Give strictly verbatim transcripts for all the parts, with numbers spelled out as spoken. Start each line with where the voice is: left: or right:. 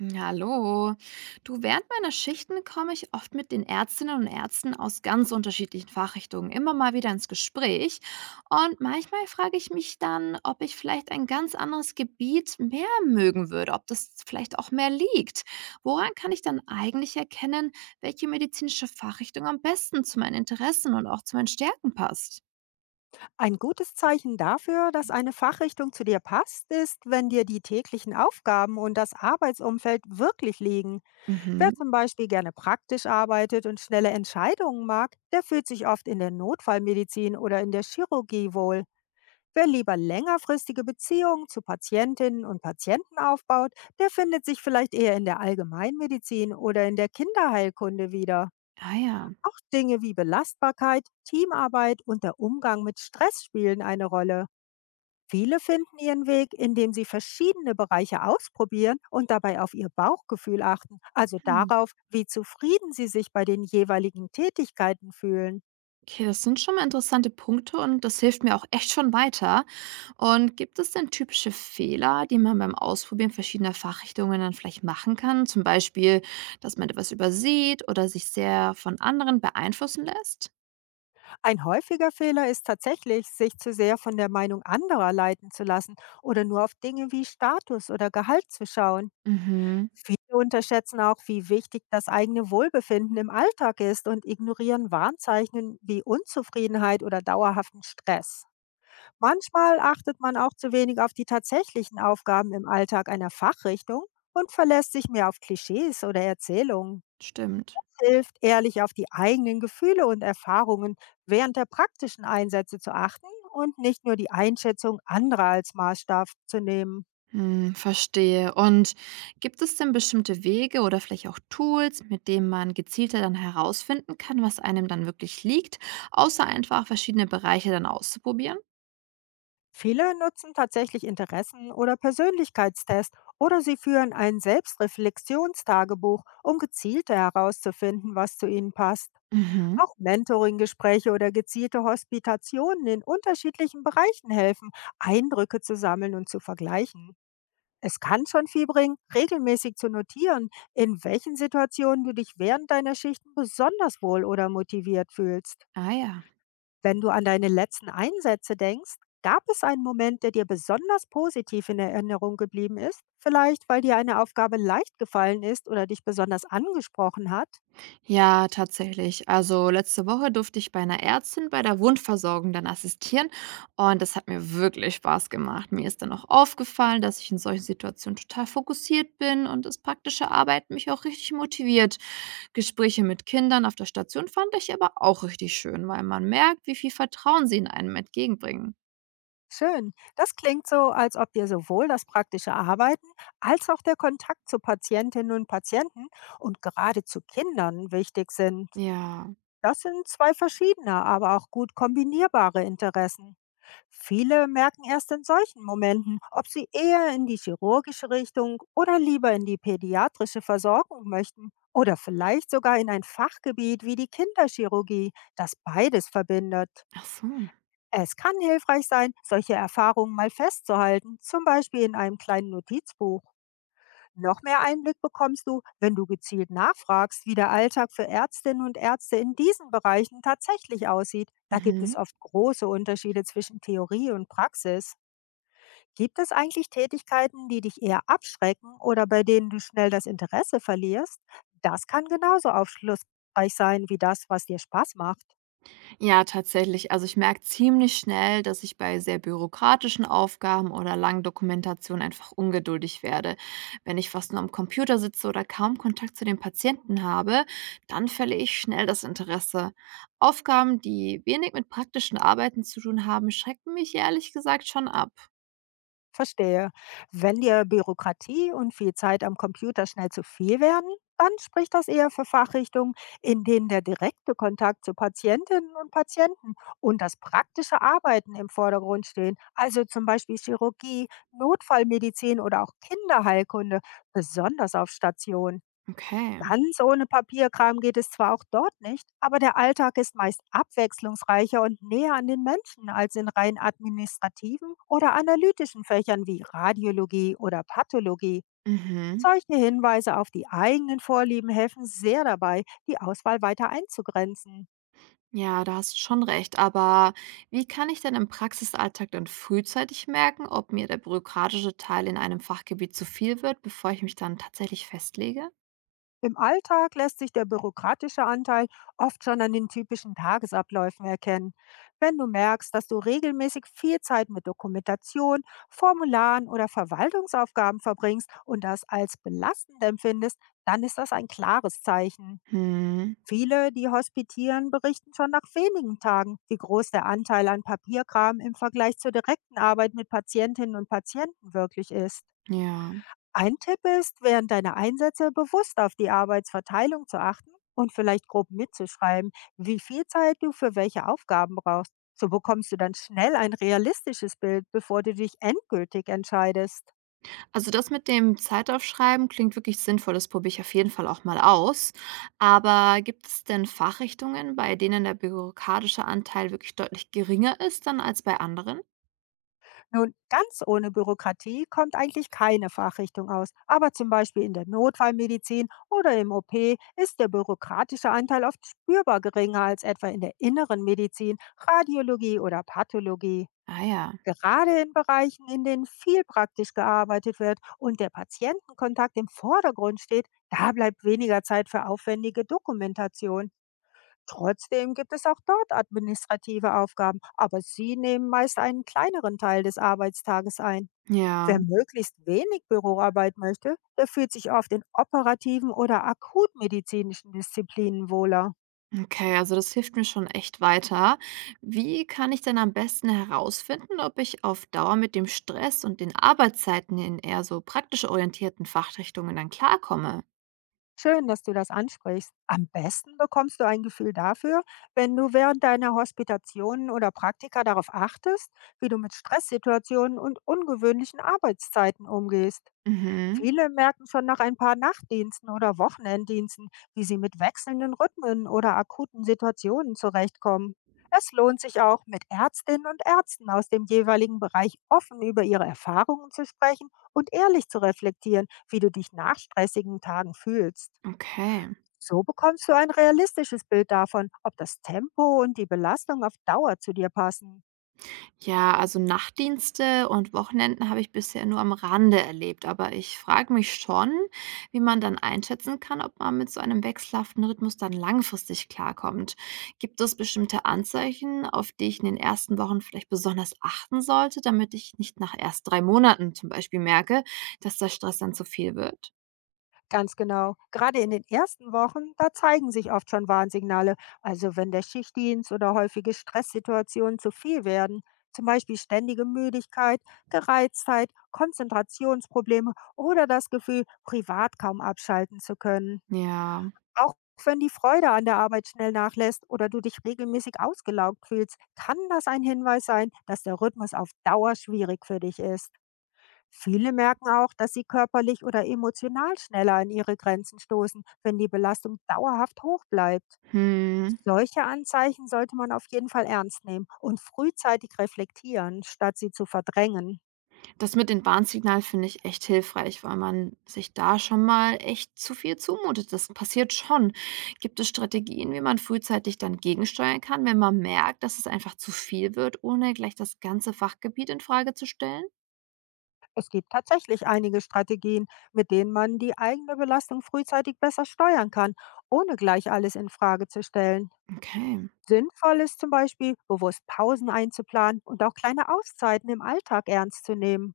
right: Ja, hallo. Du, während meiner Schichten komme ich oft mit den Ärztinnen und Ärzten aus ganz unterschiedlichen Fachrichtungen immer mal wieder ins Gespräch. Und manchmal frage ich mich dann, ob ich vielleicht ein ganz anderes Gebiet mehr mögen würde, ob das vielleicht auch mehr liegt. Woran kann ich dann eigentlich erkennen, welche medizinische Fachrichtung am besten zu meinen Interessen und auch zu meinen Stärken passt?
left: Ein gutes Zeichen dafür, dass eine Fachrichtung zu dir passt, ist, wenn dir die täglichen Aufgaben und das Arbeitsumfeld wirklich liegen. Wer
right: Mhm.
left: zum Beispiel gerne praktisch arbeitet und schnelle Entscheidungen mag, der fühlt sich oft in der Notfallmedizin oder in der Chirurgie wohl. Wer lieber längerfristige Beziehungen zu Patientinnen und Patienten aufbaut, der findet sich vielleicht eher in der Allgemeinmedizin oder in der Kinderheilkunde wieder.
right: Ah ja.
left: Auch Dinge wie Belastbarkeit, Teamarbeit und der Umgang mit Stress spielen eine Rolle. Viele finden ihren Weg, indem sie verschiedene Bereiche ausprobieren und dabei auf ihr Bauchgefühl achten, also
right: Hm.
left: darauf, wie zufrieden sie sich bei den jeweiligen Tätigkeiten fühlen.
right: Okay, das sind schon mal interessante Punkte und das hilft mir auch echt schon weiter. Und gibt es denn typische Fehler, die man beim Ausprobieren verschiedener Fachrichtungen dann vielleicht machen kann? Zum Beispiel, dass man etwas übersieht oder sich sehr von anderen beeinflussen lässt?
left: Ein häufiger Fehler ist tatsächlich, sich zu sehr von der Meinung anderer leiten zu lassen oder nur auf Dinge wie Status oder Gehalt zu schauen.
right: Mhm,
left: Viele unterschätzen auch, wie wichtig das eigene Wohlbefinden im Alltag ist und ignorieren Warnzeichen wie Unzufriedenheit oder dauerhaften Stress. Manchmal achtet man auch zu wenig auf die tatsächlichen Aufgaben im Alltag einer Fachrichtung und verlässt sich mehr auf Klischees oder Erzählungen.
right: stimmt.
left: Hilft, ehrlich auf die eigenen Gefühle und Erfahrungen während der praktischen Einsätze zu achten und nicht nur die Einschätzung anderer als Maßstab zu nehmen.
right: Hm, verstehe. Und gibt es denn bestimmte Wege oder vielleicht auch Tools, mit denen man gezielter dann herausfinden kann, was einem dann wirklich liegt, außer einfach verschiedene Bereiche dann auszuprobieren?
left: Viele nutzen tatsächlich Interessen- oder Persönlichkeitstests oder sie führen ein Selbstreflexionstagebuch, um gezielter herauszufinden, was zu ihnen passt.
right: Mhm.
left: Auch Mentoring-Gespräche oder gezielte Hospitationen in unterschiedlichen Bereichen helfen, Eindrücke zu sammeln und zu vergleichen. Es kann schon viel bringen, regelmäßig zu notieren, in welchen Situationen du dich während deiner Schichten besonders wohl oder motiviert fühlst.
right: Ah ja.
left: Wenn du an deine letzten Einsätze denkst, gab es einen Moment, der dir besonders positiv in Erinnerung geblieben ist? Vielleicht, weil dir eine Aufgabe leicht gefallen ist oder dich besonders angesprochen hat?
right: Ja, tatsächlich. Also letzte Woche durfte ich bei einer Ärztin bei der Wundversorgung dann assistieren und das hat mir wirklich Spaß gemacht. Mir ist dann auch aufgefallen, dass ich in solchen Situationen total fokussiert bin und das praktische Arbeiten mich auch richtig motiviert. Gespräche mit Kindern auf der Station fand ich aber auch richtig schön, weil man merkt, wie viel Vertrauen sie in einem entgegenbringen.
left: Schön. Das klingt so, als ob dir sowohl das praktische Arbeiten als auch der Kontakt zu Patientinnen und Patienten und gerade zu Kindern wichtig sind.
right: Ja,
left: Das sind zwei verschiedene, aber auch gut kombinierbare Interessen. Viele merken erst in solchen Momenten, ob sie eher in die chirurgische Richtung oder lieber in die pädiatrische Versorgung möchten oder vielleicht sogar in ein Fachgebiet wie die Kinderchirurgie, das beides verbindet.
right: ach so.
left: Es kann hilfreich sein, solche Erfahrungen mal festzuhalten, zum Beispiel in einem kleinen Notizbuch. Noch mehr Einblick bekommst du, wenn du gezielt nachfragst, wie der Alltag für Ärztinnen und Ärzte in diesen Bereichen tatsächlich aussieht. Da gibt
right: Mhm.
left: es oft große Unterschiede zwischen Theorie und Praxis. Gibt es eigentlich Tätigkeiten, die dich eher abschrecken oder bei denen du schnell das Interesse verlierst? Das kann genauso aufschlussreich sein wie das, was dir Spaß macht.
right: Ja, tatsächlich. Also ich merke ziemlich schnell, dass ich bei sehr bürokratischen Aufgaben oder langen Dokumentationen einfach ungeduldig werde. Wenn ich fast nur am Computer sitze oder kaum Kontakt zu den Patienten habe, dann verliere ich schnell das Interesse. Aufgaben, die wenig mit praktischen Arbeiten zu tun haben, schrecken mich ehrlich gesagt schon ab.
left: Verstehe. Wenn dir Bürokratie und viel Zeit am Computer schnell zu viel werden, dann spricht das eher für Fachrichtungen, in denen der direkte Kontakt zu Patientinnen und Patienten und das praktische Arbeiten im Vordergrund stehen, also zum Beispiel Chirurgie, Notfallmedizin oder auch Kinderheilkunde, besonders auf Stationen.
right: Okay.
left: Ganz ohne Papierkram geht es zwar auch dort nicht, aber der Alltag ist meist abwechslungsreicher und näher an den Menschen als in rein administrativen oder analytischen Fächern wie Radiologie oder Pathologie.
right: Mhm.
left: Solche Hinweise auf die eigenen Vorlieben helfen sehr dabei, die Auswahl weiter einzugrenzen.
right: Ja, da hast du schon recht. Aber wie kann ich denn im Praxisalltag dann frühzeitig merken, ob mir der bürokratische Teil in einem Fachgebiet zu viel wird, bevor ich mich dann tatsächlich festlege?
left: Im Alltag lässt sich der bürokratische Anteil oft schon an den typischen Tagesabläufen erkennen. Wenn du merkst, dass du regelmäßig viel Zeit mit Dokumentation, Formularen oder Verwaltungsaufgaben verbringst und das als belastend empfindest, dann ist das ein klares Zeichen.
right: Hm,
left: Viele, die hospitieren, berichten schon nach wenigen Tagen, wie groß der Anteil an Papierkram im Vergleich zur direkten Arbeit mit Patientinnen und Patienten wirklich ist.
right: ja.
left: Ein Tipp ist, während deiner Einsätze bewusst auf die Arbeitsverteilung zu achten und vielleicht grob mitzuschreiben, wie viel Zeit du für welche Aufgaben brauchst. So bekommst du dann schnell ein realistisches Bild, bevor du dich endgültig entscheidest.
right: Also das mit dem Zeitaufschreiben klingt wirklich sinnvoll. Das probiere ich auf jeden Fall auch mal aus. Aber gibt es denn Fachrichtungen, bei denen der bürokratische Anteil wirklich deutlich geringer ist dann als bei anderen?
left: Nun, ganz ohne Bürokratie kommt eigentlich keine Fachrichtung aus. Aber zum Beispiel in der Notfallmedizin oder im O P ist der bürokratische Anteil oft spürbar geringer als etwa in der inneren Medizin, Radiologie oder Pathologie.
right: Ah ja.
left: Gerade in Bereichen, in denen viel praktisch gearbeitet wird und der Patientenkontakt im Vordergrund steht, da bleibt weniger Zeit für aufwendige Dokumentation. Trotzdem gibt es auch dort administrative Aufgaben, aber sie nehmen meist einen kleineren Teil des Arbeitstages ein. Wer
right: Ja.
left: möglichst wenig Büroarbeit möchte, der fühlt sich oft in operativen oder akutmedizinischen Disziplinen wohler.
right: Okay, also das hilft mir schon echt weiter. Wie kann ich denn am besten herausfinden, ob ich auf Dauer mit dem Stress und den Arbeitszeiten in eher so praktisch orientierten Fachrichtungen dann klarkomme?
left: Schön, dass du das ansprichst. Am besten bekommst du ein Gefühl dafür, wenn du während deiner Hospitationen oder Praktika darauf achtest, wie du mit Stresssituationen und ungewöhnlichen Arbeitszeiten umgehst.
right: Mhm,
left: Viele merken schon nach ein paar Nachtdiensten oder Wochenenddiensten, wie sie mit wechselnden Rhythmen oder akuten Situationen zurechtkommen. Es lohnt sich auch, mit Ärztinnen und Ärzten aus dem jeweiligen Bereich offen über ihre Erfahrungen zu sprechen und ehrlich zu reflektieren, wie du dich nach stressigen Tagen fühlst.
right: okay.
left: So bekommst du ein realistisches Bild davon, ob das Tempo und die Belastung auf Dauer zu dir passen.
right: Ja, also Nachtdienste und Wochenenden habe ich bisher nur am Rande erlebt, aber ich frage mich schon, wie man dann einschätzen kann, ob man mit so einem wechselhaften Rhythmus dann langfristig klarkommt. Gibt es bestimmte Anzeichen, auf die ich in den ersten Wochen vielleicht besonders achten sollte, damit ich nicht nach erst drei Monaten zum Beispiel merke, dass der Stress dann zu viel wird?
left: Ganz genau. Gerade in den ersten Wochen, da zeigen sich oft schon Warnsignale. Also wenn der Schichtdienst oder häufige Stresssituationen zu viel werden, zum Beispiel ständige Müdigkeit, Gereiztheit, Konzentrationsprobleme oder das Gefühl, privat kaum abschalten zu können.
right: Ja.
left: Auch wenn die Freude an der Arbeit schnell nachlässt oder du dich regelmäßig ausgelaugt fühlst, kann das ein Hinweis sein, dass der Rhythmus auf Dauer schwierig für dich ist. Viele merken auch, dass sie körperlich oder emotional schneller an ihre Grenzen stoßen, wenn die Belastung dauerhaft hoch bleibt.
right: Hm.
left: Solche Anzeichen sollte man auf jeden Fall ernst nehmen und frühzeitig reflektieren, statt sie zu verdrängen.
right: Das mit den Warnsignalen finde ich echt hilfreich, weil man sich da schon mal echt zu viel zumutet. Das passiert schon. Gibt es Strategien, wie man frühzeitig dann gegensteuern kann, wenn man merkt, dass es einfach zu viel wird, ohne gleich das ganze Fachgebiet in Frage zu stellen?
left: Es gibt tatsächlich einige Strategien, mit denen man die eigene Belastung frühzeitig besser steuern kann, ohne gleich alles in Frage zu stellen.
right: Okay.
left: Sinnvoll ist zum Beispiel, bewusst Pausen einzuplanen und auch kleine Auszeiten im Alltag ernst zu nehmen.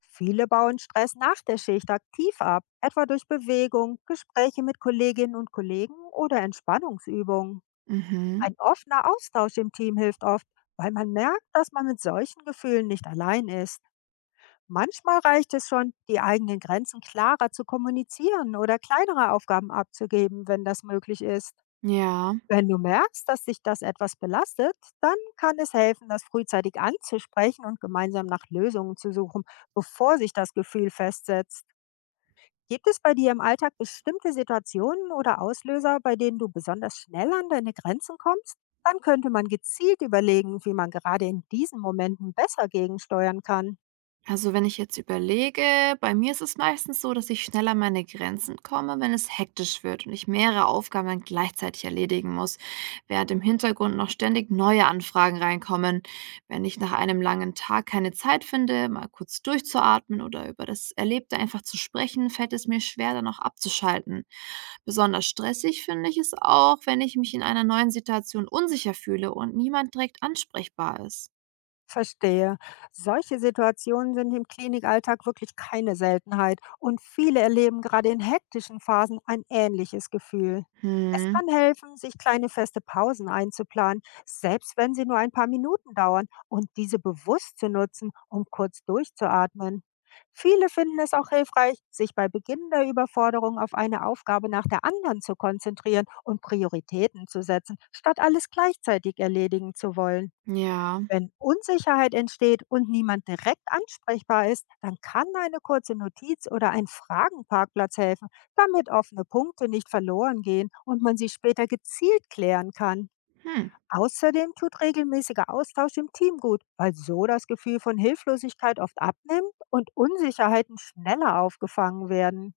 left: Viele bauen Stress nach der Schicht aktiv ab, etwa durch Bewegung, Gespräche mit Kolleginnen und Kollegen oder Entspannungsübungen.
right: Mhm.
left: Ein offener Austausch im Team hilft oft, weil man merkt, dass man mit solchen Gefühlen nicht allein ist. Manchmal reicht es schon, die eigenen Grenzen klarer zu kommunizieren oder kleinere Aufgaben abzugeben, wenn das möglich ist.
right: Ja.
left: Wenn du merkst, dass dich das etwas belastet, dann kann es helfen, das frühzeitig anzusprechen und gemeinsam nach Lösungen zu suchen, bevor sich das Gefühl festsetzt. Gibt es bei dir im Alltag bestimmte Situationen oder Auslöser, bei denen du besonders schnell an deine Grenzen kommst? Dann könnte man gezielt überlegen, wie man gerade in diesen Momenten besser gegensteuern kann.
right: Also, wenn ich jetzt überlege, bei mir ist es meistens so, dass ich schneller an meine Grenzen komme, wenn es hektisch wird und ich mehrere Aufgaben gleichzeitig erledigen muss, während im Hintergrund noch ständig neue Anfragen reinkommen. Wenn ich nach einem langen Tag keine Zeit finde, mal kurz durchzuatmen oder über das Erlebte einfach zu sprechen, fällt es mir schwer, dann auch abzuschalten. Besonders stressig finde ich es auch, wenn ich mich in einer neuen Situation unsicher fühle und niemand direkt ansprechbar ist.
left: Verstehe. Solche Situationen sind im Klinikalltag wirklich keine Seltenheit und viele erleben gerade in hektischen Phasen ein ähnliches Gefühl. Es
right: Hm,
left: kann helfen, sich kleine feste Pausen einzuplanen, selbst wenn sie nur ein paar Minuten dauern und diese bewusst zu nutzen, um kurz durchzuatmen. Viele finden es auch hilfreich, sich bei Beginn der Überforderung auf eine Aufgabe nach der anderen zu konzentrieren und Prioritäten zu setzen, statt alles gleichzeitig erledigen zu wollen.
right: ja.
left: Wenn Unsicherheit entsteht und niemand direkt ansprechbar ist, dann kann eine kurze Notiz oder ein Fragenparkplatz helfen, damit offene Punkte nicht verloren gehen und man sie später gezielt klären kann.
right: Hm.
left: Außerdem tut regelmäßiger Austausch im Team gut, weil so das Gefühl von Hilflosigkeit oft abnimmt und Unsicherheiten schneller aufgefangen werden.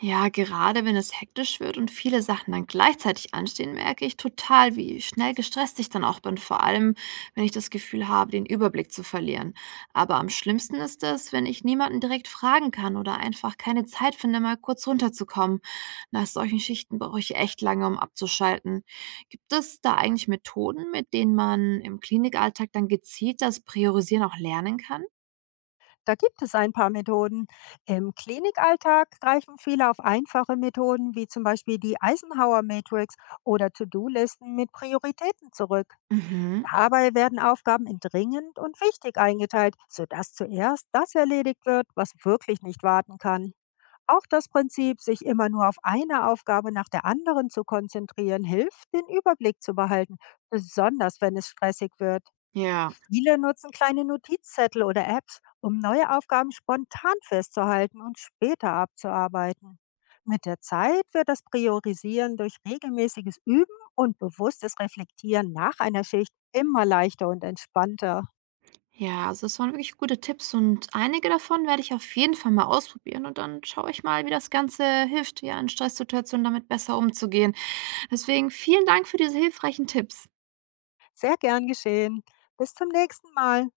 right: Ja, gerade wenn es hektisch wird und viele Sachen dann gleichzeitig anstehen, merke ich total, wie schnell gestresst ich dann auch bin, vor allem wenn ich das Gefühl habe, den Überblick zu verlieren. Aber am schlimmsten ist es, wenn ich niemanden direkt fragen kann oder einfach keine Zeit finde, mal kurz runterzukommen. Nach solchen Schichten brauche ich echt lange, um abzuschalten. Gibt es da eigentlich Methoden, mit denen man im Klinikalltag dann gezielt das Priorisieren auch lernen kann?
left: Da gibt es ein paar Methoden. Im Klinikalltag greifen viele auf einfache Methoden wie zum Beispiel die Eisenhower Matrix oder To-Do-Listen mit Prioritäten zurück.
right: Mhm.
left: Dabei werden Aufgaben in dringend und wichtig eingeteilt, sodass zuerst das erledigt wird, was wirklich nicht warten kann. Auch das Prinzip, sich immer nur auf eine Aufgabe nach der anderen zu konzentrieren, hilft, den Überblick zu behalten, besonders wenn es stressig wird.
right: Ja,
left: Viele nutzen kleine Notizzettel oder Apps, um neue Aufgaben spontan festzuhalten und später abzuarbeiten. Mit der Zeit wird das Priorisieren durch regelmäßiges Üben und bewusstes Reflektieren nach einer Schicht immer leichter und entspannter.
right: Ja, also das waren wirklich gute Tipps und einige davon werde ich auf jeden Fall mal ausprobieren und dann schaue ich mal, wie das Ganze hilft, ja, in Stresssituationen damit besser umzugehen. Deswegen vielen Dank für diese hilfreichen Tipps.
left: Sehr gern geschehen. Bis zum nächsten Mal.